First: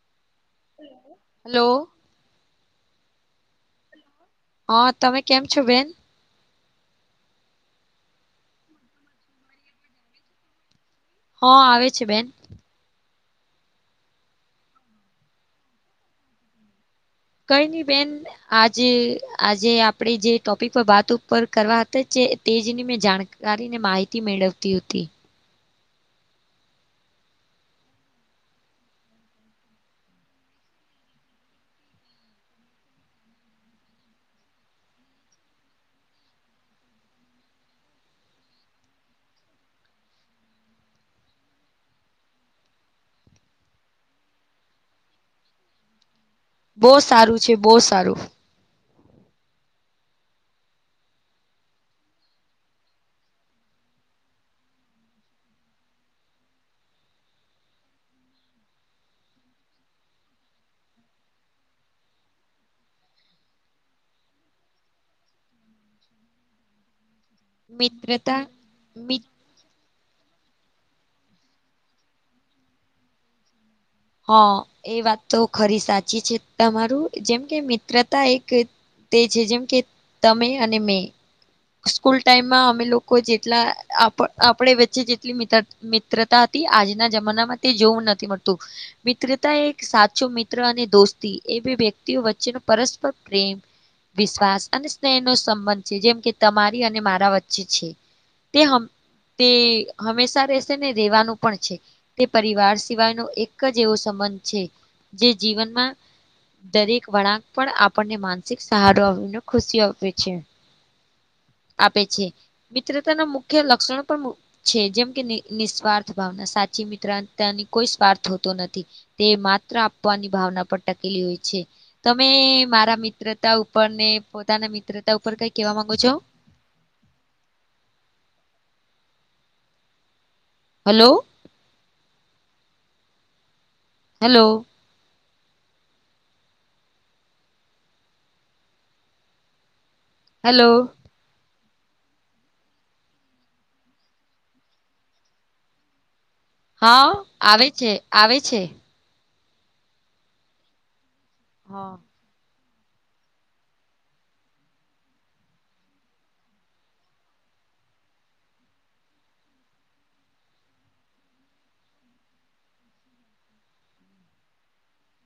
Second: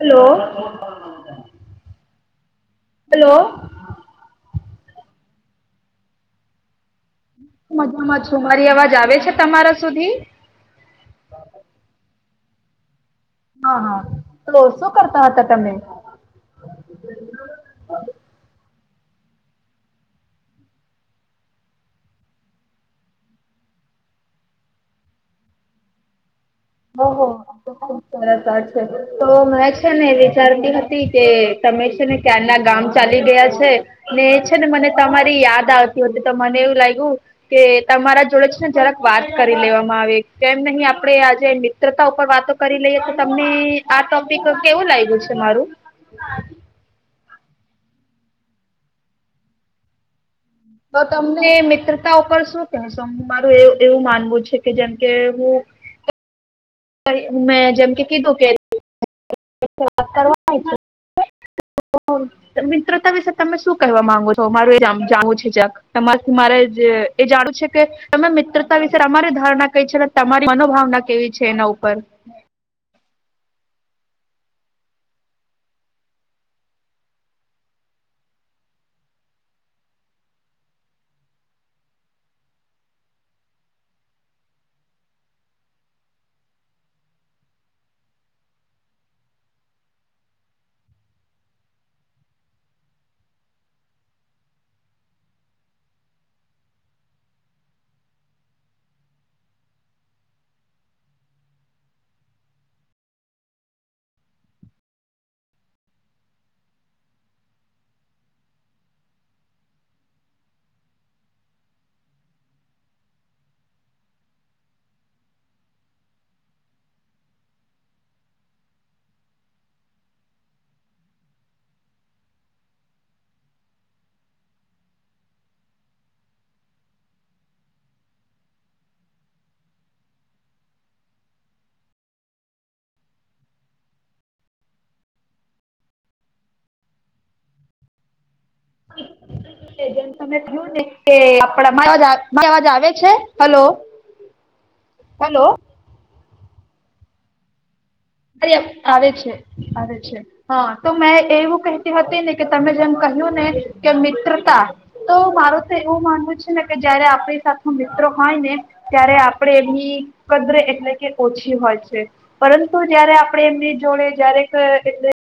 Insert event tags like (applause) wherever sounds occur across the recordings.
હાલો. Hello. Hello. હા તમે કેમ છો બેન. હું મજામાં છું, મારી અવાજ આવે છે, તમારા સુધી હા આવે છે, બેન હા, હા, તો શું કરતા હતા તમે કંઈ નહી બેન આજે આજે આપે જે ટોપિક પર વાત ઉપર કરવા હતા. જ તેજની મેં જાણકારી ને માહિતી મેળવતી હતી. ઓહો આ તો ખુબ સરસ વાત છે, તો મે છે ને વિચારતી હતી કે તમે છે, ને ક્યાારના ગામ ચાલી ગયા છે, ને એ છે ને મને તમારી યાદ આવતી હોતી તો મને- કે તમારા જોડે છે, ને જરાક વાત કરી લેવામાં આવે કેમ નહીં આપડે. મિત્રતા ઉપર વાતો કરી લઈએ તો તમને આ ટોપિક કેવું લાગ્યું છે, મારું હા. બહુ સારું છે, બહુ સારું તો તમને મિત્રતા ઉપર શું કહેશો મારું એ એવું માનવું છે કે જેમ કે હું મેં જેમ કે કીધું કે વા કરવા (inaudible) મિત્રતા વિશે તમે શું કહેવા માંગો છો મારું એ જાણવું છે જરાક તમારેથી મારે જે એ જાણવું છે કે તમે મિત્રતા મિત્રતા વિશે મિત તમારી ધારણા કઈ છે. તમારી મનોભાવના કેવી છે એના ઉપર હા એ વાત તો ખરી સાચી છે તમારું જેમ કે મિત્રતા એક તે છે જેમ કે તમે અને મે સ્કૂલ ટાઈમમાં અમે લોકો જેટલા આપ આપણે વચ્ચે જેટલી મિત્ર મિત્રતા હતી આજના જમાનામાં તે જોવું નથી મળતું મિત્રતા એક સાચો મિત્ર અને દોસ્તી એ બે વ્યક્તિઓ વચ્ચેનો પરસ્પર પ્રેમ વિશ્વાસ અને સ્નેહ નો સંબંધ છે જેમ કે તમારી અને મારા વચ્ચે છે તે- તે હંમેશા રહેશે ને રેવાનું પણ છે તે પરિવાર સિવાય નો એક જ એવો સબંધ સબંધ છે જે જીવનમાં દરેક વળાંક પણ આપણને માનસિક સહારો આપણને ખુશીઓ આપે છે. હ આપે છે મિત્રતાના મુખ્ય લક્ષણો પણ મુ છે જેમ કે નિસ્વાર્થ ભાવના સાચી મિત્રતાની કોઈ સ્વાર્થ હોતો નથી તે માત્ર આપવાની ભાવના પર ટકેલી હોય છે. તમે મારા મિત્રતા ઉપર ને પોતાના મિત્રતા ઉપર કઈ કેવા માંગો છો? હલો. હેલો. તમે થયું હલો ને કે (inaudible) અવાજ આવે છે હલો હલો હા આવે છે. આવે છે આવે છે આવે છે હા તો મેં એવું હા કહેતી હતી ને કે તમે જેમ કહ્યું ને કે મિત્રતા તો મારૂ તો એવું માનવું છે ને કે જયારે આપણી મિત્ર હોય ને ત્યારે આપણે એમની કદર એટલે કે ઓછી હોય છે પરંતુ તો જયારે આપડે એમની જોડે જયારે (inaudible)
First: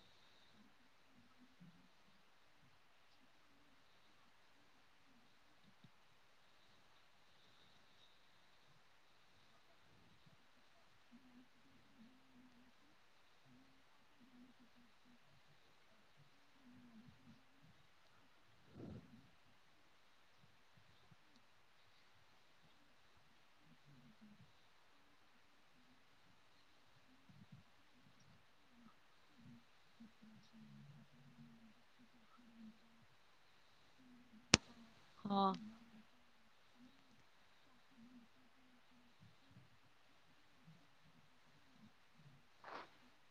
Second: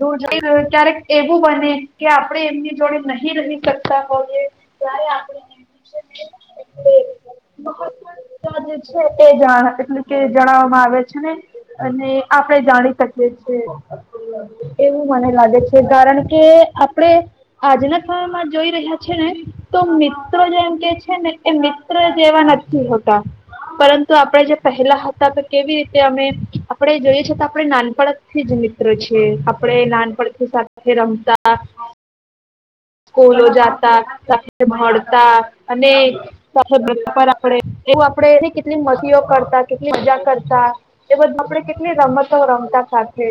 દૂર જાય ક્યારેક એવું બને કે આપણે એમની જોડે નહીં રહી શકતા હોઈએ. ત્યારે આપણે (inaudible) (inaudible) એ એટલે કે જણાવવામાં આવે છે ને એમને આપણે જાણી શકીએ છીએ. એવું મને લાગે છે કારણ કે આપડે આજના સમયમાં જોઈ રહ્યા છે ને તો મિત્રો જેમ કે છે ને એ મિત્ર જેવા નથી હોતા પરંતુ આપણે જે પહેલા હતા તો કેવી રીતે અમે આપડે જોઈએ છીએ તો આપણે નાનપણથી જ મિત્રો છીએ. આપણે નાનપણથી સાથે રમતા સ્કૂલો જાતા, સાથે મળતા હા અને તો આપે (inaudible) આપડે એવું આપડે કેટલી મસતીઓ કરતાં કેટલી મજા કરતાં એ બધું આપણે કેટલી રમતો રમતા સાથે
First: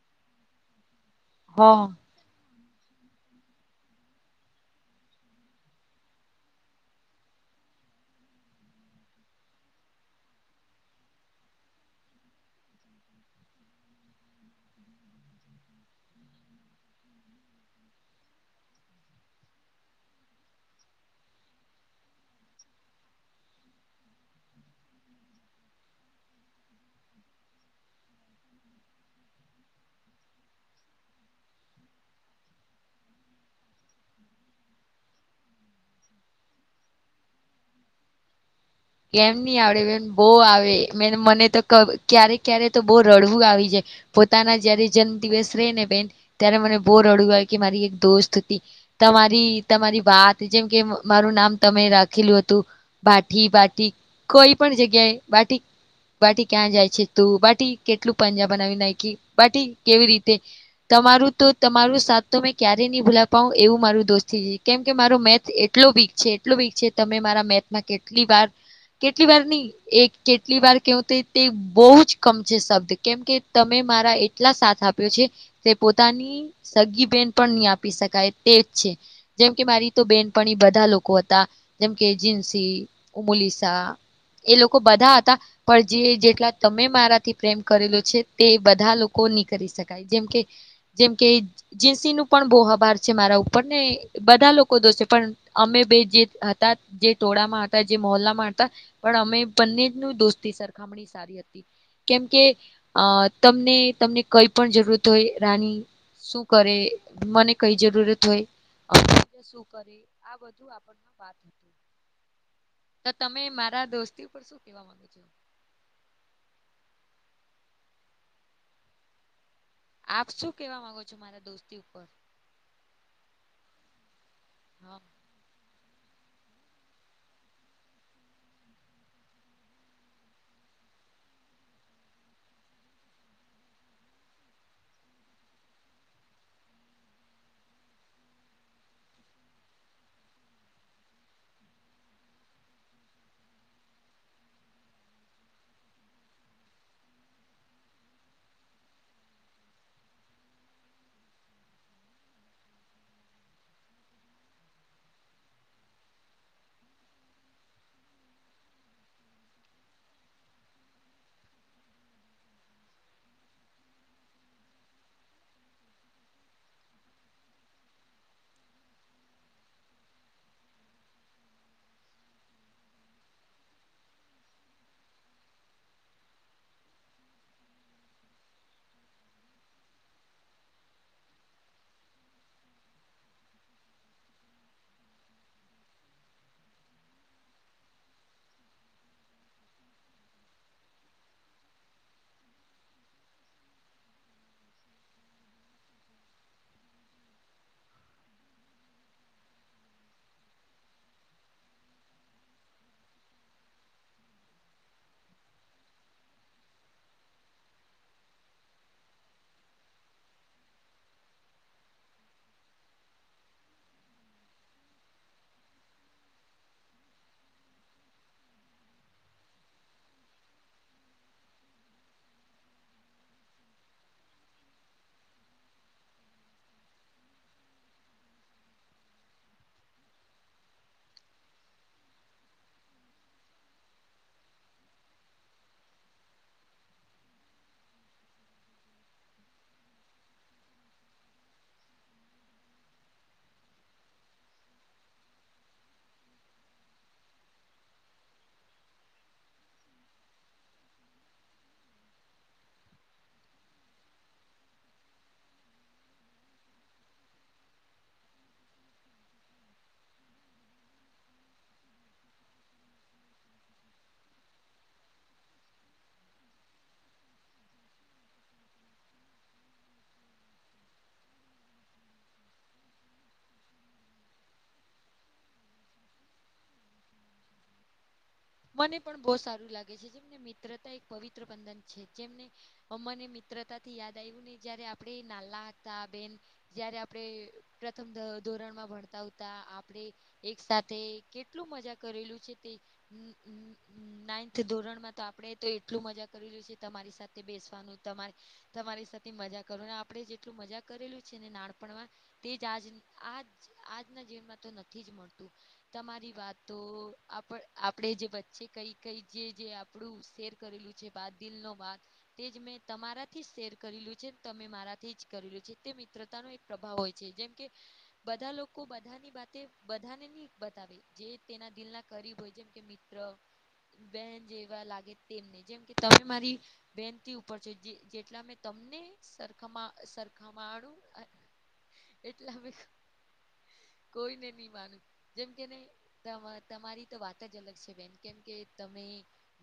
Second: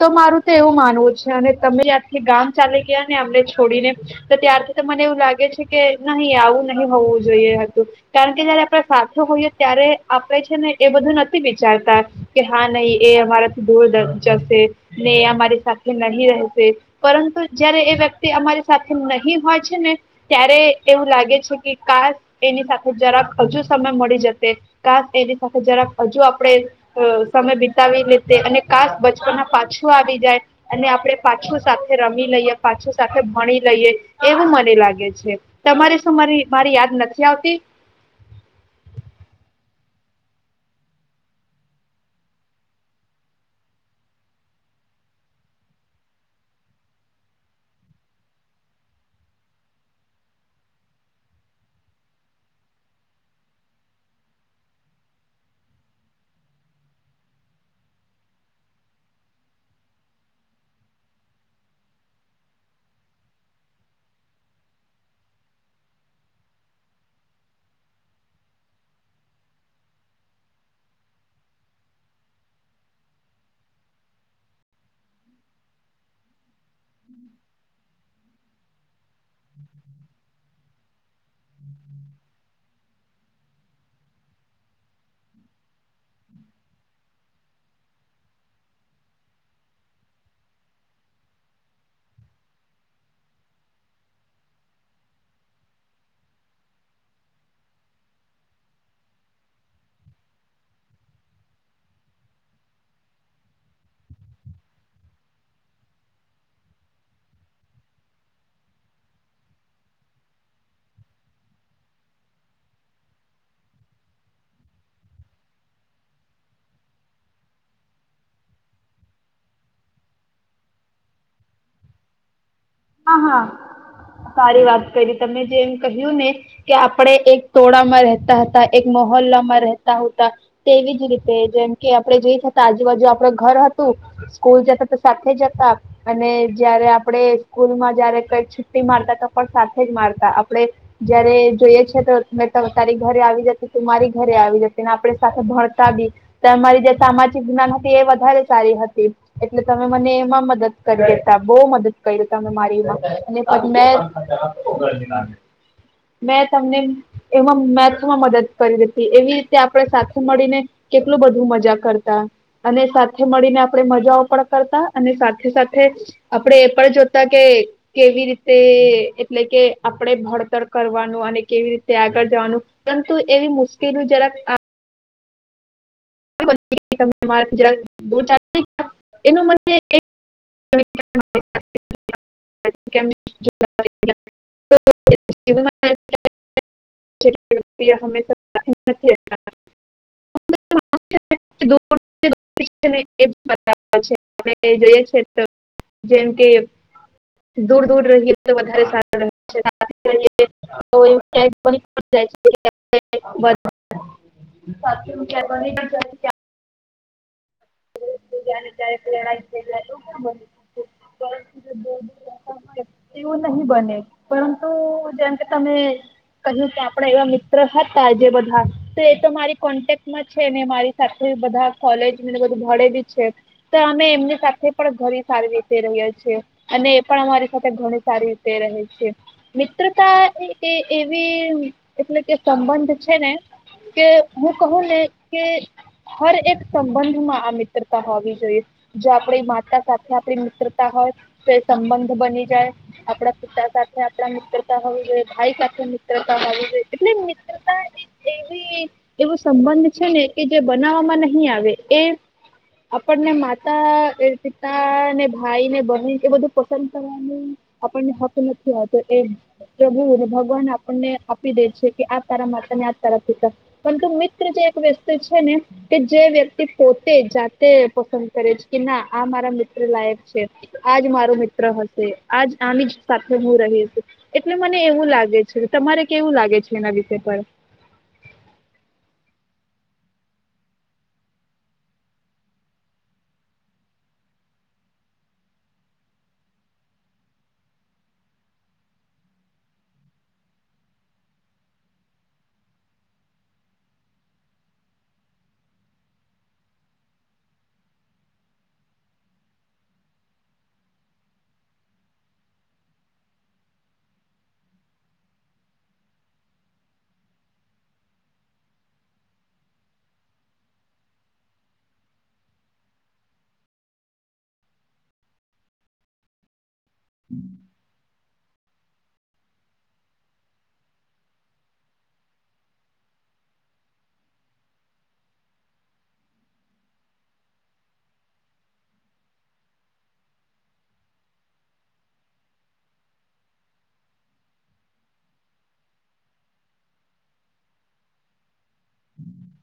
તો મારું તો એવું માનવું છે અને તમે હા અયાથી ગામ ચાલી ગયા ને અમને છોડી છોડીને તો ત્યારથી તો મને એવું લાગે છે કે નહીં આવું નહીં હોવું જોઈએ હતું કારણ કે આપણે સાથે હોઈએ ત્યારે આપણે છે ને એ બધું નથી વિચારતા કે હા નહીં એ અમારા દૂર દ જશે ને અમારી સાથે નહીં રહેશે પરંતુ જયારે એ વ્યક તિ અમારી સાથે નહીં હોય છે ને ત્યારે એવું લાગે છે કે કાસ એની સાથે જરા ક હજુ સમય મળી જશે કાસ એની સાથે જરાક હજુ આપણે અ સમય વિતાવી લે તે અને કાસ બચપના પાછું આવી જાય અને આપણે પાછું સાથે રમી લઈએ પાછું સાથે ભણી લઈએ એવું મને લાગે છે તમારે શું મારે મારી યાદ નથી આવતી? હ કેમ નહીં આવે? બોવ આવે મેં મને તો ક્યારેક ક્યારેક તો બહુ રડવું આવી જાય. પોતાના જયારે જન્મદિવસ રેય ને બેન ત્યારે મને બો રડવું આવે કે મારી એક દોસ્ત હતી તમારી તમારી વાત જેમ કે મારું નામ તમે રાખેલું હતું બાઠી બા ઠી કોઈ પણ જગ્યાએ બાઠી બાઠી ક્યાં જાય છે તો બાઠી કેટલું પાંજા બનાવી નાખી બાઠી કેવી રીતે તમારું તો તમારું સાથ તો મેં ક્યારે ની ભૂલા પાવ એવું મારું દોસ્તી છે કેમ કે મારો મેથ એટલો વીક છે એટલું વીક છે તમે મારા મેથમાં કેટલી વાર કેટલી વાર ની એક કેટલી વાર કેવું તે બહુ જ કમ છે શબ્દ કેમ કે તમે મારા એટલા સાથ આપ્યો છે કે પોતાની સગી બેન પણ ની આપી શકાય તે એજ છે જેમ કે મારી તો બેનપણી બધા લોકો હતાં જેમ કે જિન્સી ઉમોલીસા એ લોકો બધા હતાં પણ જે જેટલા તમે મારાથી પ્રેમ કરેલો છે તે બધા લોકો વુ ની કરી શકાય જેમ કે જેમ કે જીન્સીનું પણ બહુ આભાર છે મારા ઉપર ને બધા લોકો દોસે પણ અમે બે જે હતા જે ટોળામાં હ તા જે મોહલ્લા હતા પણ અમે બંનેનું દોસ્તી સરખામણી સારી હતી. કેમ કે અ તમને તમને કઈ પણ જરૂરત હોય રાની શું કરે મને કઈ જરૂરત હોય શું કરે આ બધું આપણ વાત તો તમે મારા દોસ્તી ઉપર શું કેવા માંગુ છો આપ શું કેવા માંગો છો મારા દોસ્તી ઉપર હા હા સારી વાત હા કરી તમે જેમ કહ્યું ને કે આપણે એક ટોળામાં રહેતાં હતાં એક મહોલ્લામાં રહેતા ઉતા તે એવી જ રીતે જેમ કે આપણે જઈ હતા આજુબાજુ આપણા ઘર હતું સ્કૂલ જતા તો સાથે જતાં. અને જયારે આપણે સ્કૂલમાં જયારે કઈક છુટ્ટી મારતા તો પણ સાથે જ મારતાં આપણેે જયારે જોઈએ છે તો એ તારી ઘરે આવી જતી તું મારી ઘરે આવી જતી ને આપણે સાથે ભણતા બી તમારી જે સામાજિક વિજ્ઞાન એ વધારે સારી હતી એટલે તમે મને એમાં મદદ કરી દેતા બહુ મદદ કયરી. તમે મારી એમાં ને મેં મેં તમને એમાં મેથમાં મદદ કરી હતી એવી રીતે આપણે સાથે મળીને કેટલું બધું મજા કરતાં અને સાથે મળીને આપણે મજાઓ પણ કરતાં અને સાથે-સાથે આપડે એ પણ જો તા કે કેવી રીતે એટલે કે આપણે ભણતર કરવાનું અને કેવી રીતે આ ગળ જવાનું પરંતુ એવી મુશ્કેલી જરાક આ એ બધી વાત જ્યારે મને બહુ થાતી એનું મને કઈક (inaudible) (inaudible) (unintelligible) (inaudible) (unintelligible) જેમ કે દૂર દૂર રહીએ તો વધારે સારું રહે પાસે રહીએ તો ક્યાંક પણ (inaudible) બીજાની ક્યારે પ્રેરણા થઈ જાય તો ક બની એવું નહી બને પરંતુ જેમ કે તમે કહ્યું કે આપડા એવા મિત્ર હતા જે બધા તો એ તો મારી કોન્ટેક્ટમાં છે ને મારી સાથે બધા કોલેજ ને બધું મળે ભી છે તો અમે એમની સાથે પણ ઘણી સારી રીતે રહીએ છીએ અને એ પણ અમારી સાથે ઘણી સારી રીતે રહે છે. મિત્રતા એ એ એવી એટલે કે સંબંધ છે ને કે હું કહું ને કે હર એક સંબંધમાં આ મિ ત્રતા હોવી જોઈએ જો આપણી માતા સાથે આપણી મિત્રતા હોય તો એ સંબંધ બની જાય આપડા પિતા સાથે આપડા મિત્રતા હોવી જોઈએ ભાઈ સાથે મિત્રતા હોવી જોઈએ એટલે મિત્રતા એવી એવો સંબંધ છે ને કે જે બનાવવામાં નહી આવે એ (inaudible) આપણને માતા એ પિતા ને ભાઈ ને બહેન એ બધું પસંદ કરવાની આપણને હક નથી હોતો એ પ્રભુ ભગવાન આપણને આપી દે છે કે આપ તારા માતાને આજ તારા પિતા પરંતુ મિત્ર જે એક વ્યતિ છે ને કે જે વ્યક્તિ પો તે જાતે પસંદ કરે છે કે ના આ મારા મિત્ર લાયક છે આજ મારું મિત્ર હશે આજ આની જ સાથે હું રહી છું એટલે મને એવું લાગે છે તમારે કેવું લાગે છે એના વિ શે પણ મને પણ બો સારું લાગે છે જેમને મિત્રતા એક પવિત્ર બંધન છે જેમને અમને મિત્રતા થી યાદ આયવુ જે જયારે આપણે નાલા હતા બેન જયારે આપણે પ્રથમ ધો રણમાં ભણતા ઉતા આપણે એક સાથે કેટલું મજા કરેલું છે તે નાઇન્થ ધોરણમાં તો આપણે તો એટલું મજા કરીલું છે તમારી સાથે બેસવાનું તમા તમારે સાથે મજા કરો આપણે જેટલું મજા કરેલું છે ને નાનપણમાં તેજ આજ આજના જીવનમાં તો નથી જ મળતું તમારી વાતો આપણ આપણે જે વચ્ચે કઈ કઈ જે આપણું શેર કરેલું છે બાત દિલ ન વાત તે જ મેં તમારાથી શેર કરેલું છે તમે મારાથી જ કરેલું છે તે મિત્રતાનું એક પ્રભાવ હોય છે જેમ કે બધા લોકો બધાની વાતે બધાને નહી બતાવે જે તેના દિલ ના કરીરીબ હોય જેમ કે મિત્ર બેન જેવા લાગે તેમને જેમ કે તમે મારી બેનથી ઉપર છો જેટલા મેં તમ ને સરખમા સરખામાણું એટલે કોઈને નહી માનું જેમ કેને તમારી તો વાત (unintelligible) બેન કેમકે તમે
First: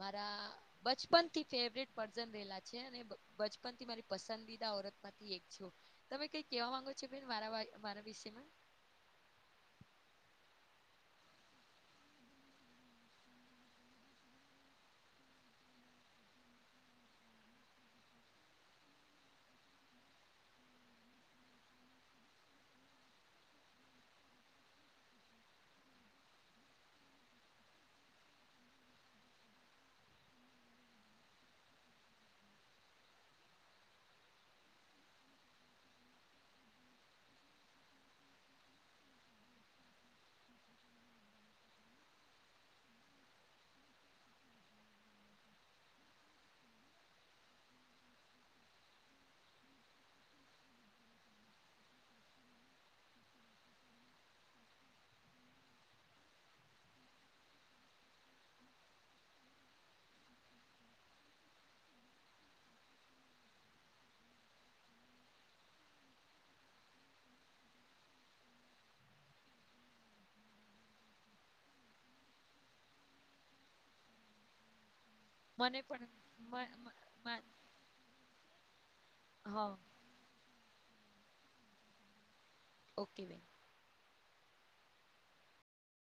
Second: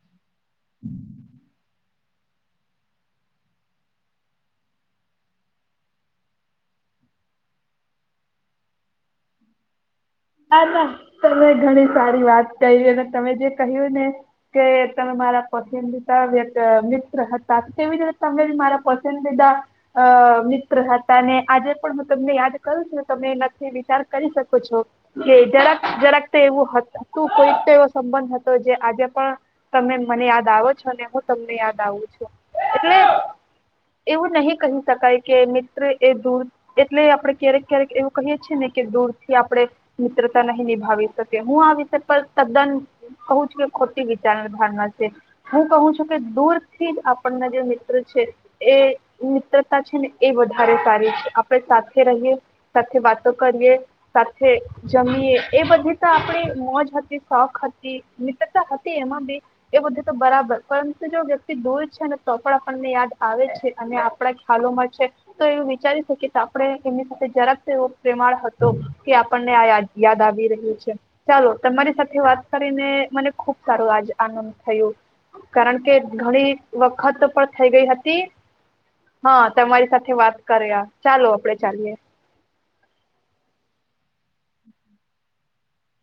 મારા બચપનથી ફેવરેટ પર્સન રહેલા છે અને બચપન થી મારી પસંદીદા ઓરત માંથી એક છો તમે કઈ કેવા માંગો છો મારા (unintelligible) વિષયમાં હમ હા ના તમે ઘણી સારી વાત ક અને તમે જે કહ્યું ને કે તમે મારા પસંદદીદા વ્યક્ મિત્ર હતા તેવીજ રીતે તમે બી મારા પસંદદીદા અ મિત્ર હતા ને આજે પણ હું તમને યાદ કરું છું ને તમે એનાથી વિચાર કરી શકો છો કે જરાક જરાક તો એવું હતું કોઈક તો એવો સંબંધ હતો જે આજે પણ તમે મને યાદ આવો છો અને હું તમને યાદ આવું છું એટલે એવું નહી કહી શકાય કે મિત્ર એ દૂર એટલે આપડણે ક્યારેક ક્યારેક એવું કહીએ છીએ ને. કે દૂર થી આપણે મિત્રતા નહી નિભાવી શકી હું આ વિષય પર તદ્દન કહું છું કે ખોટી વિચાર થારણા છે હું કહું છું કે દૂર થી જ આપણના જે મિત્ર છે. એ મિત્રતા છે ને એ વધારે સારી છે આપણે સાથે રહીએ સાથે વાત વાતો કરીએ સાથે જમીએ એ બધી તો આપણે મોજ હતી શોખ હતી મિત્રતા હતી એમાં બ એ બધું તો બરાબર પરંતુ જો વ્યક્તિ દૂર છે અને તો પણ આપણને યાદ આવે છે અને આપણા ખ્યાલો તો એવું વિચારી શકી આપણે એમની સાથે જરાક એવો પ્રમાળ હતો કે આપને યાદ આવી રહ્યું છે ચાલો તમારી સાથે વાત કરીને મને ખુબ સારું થયું મને કારણ કે પણ ઘણી મ મ વખત મ પણ થઈ ગઈ હતી હા તમારી સાથે વાત કર્યા ચાલો આપડે ચાલીએ. ઓકે બેન.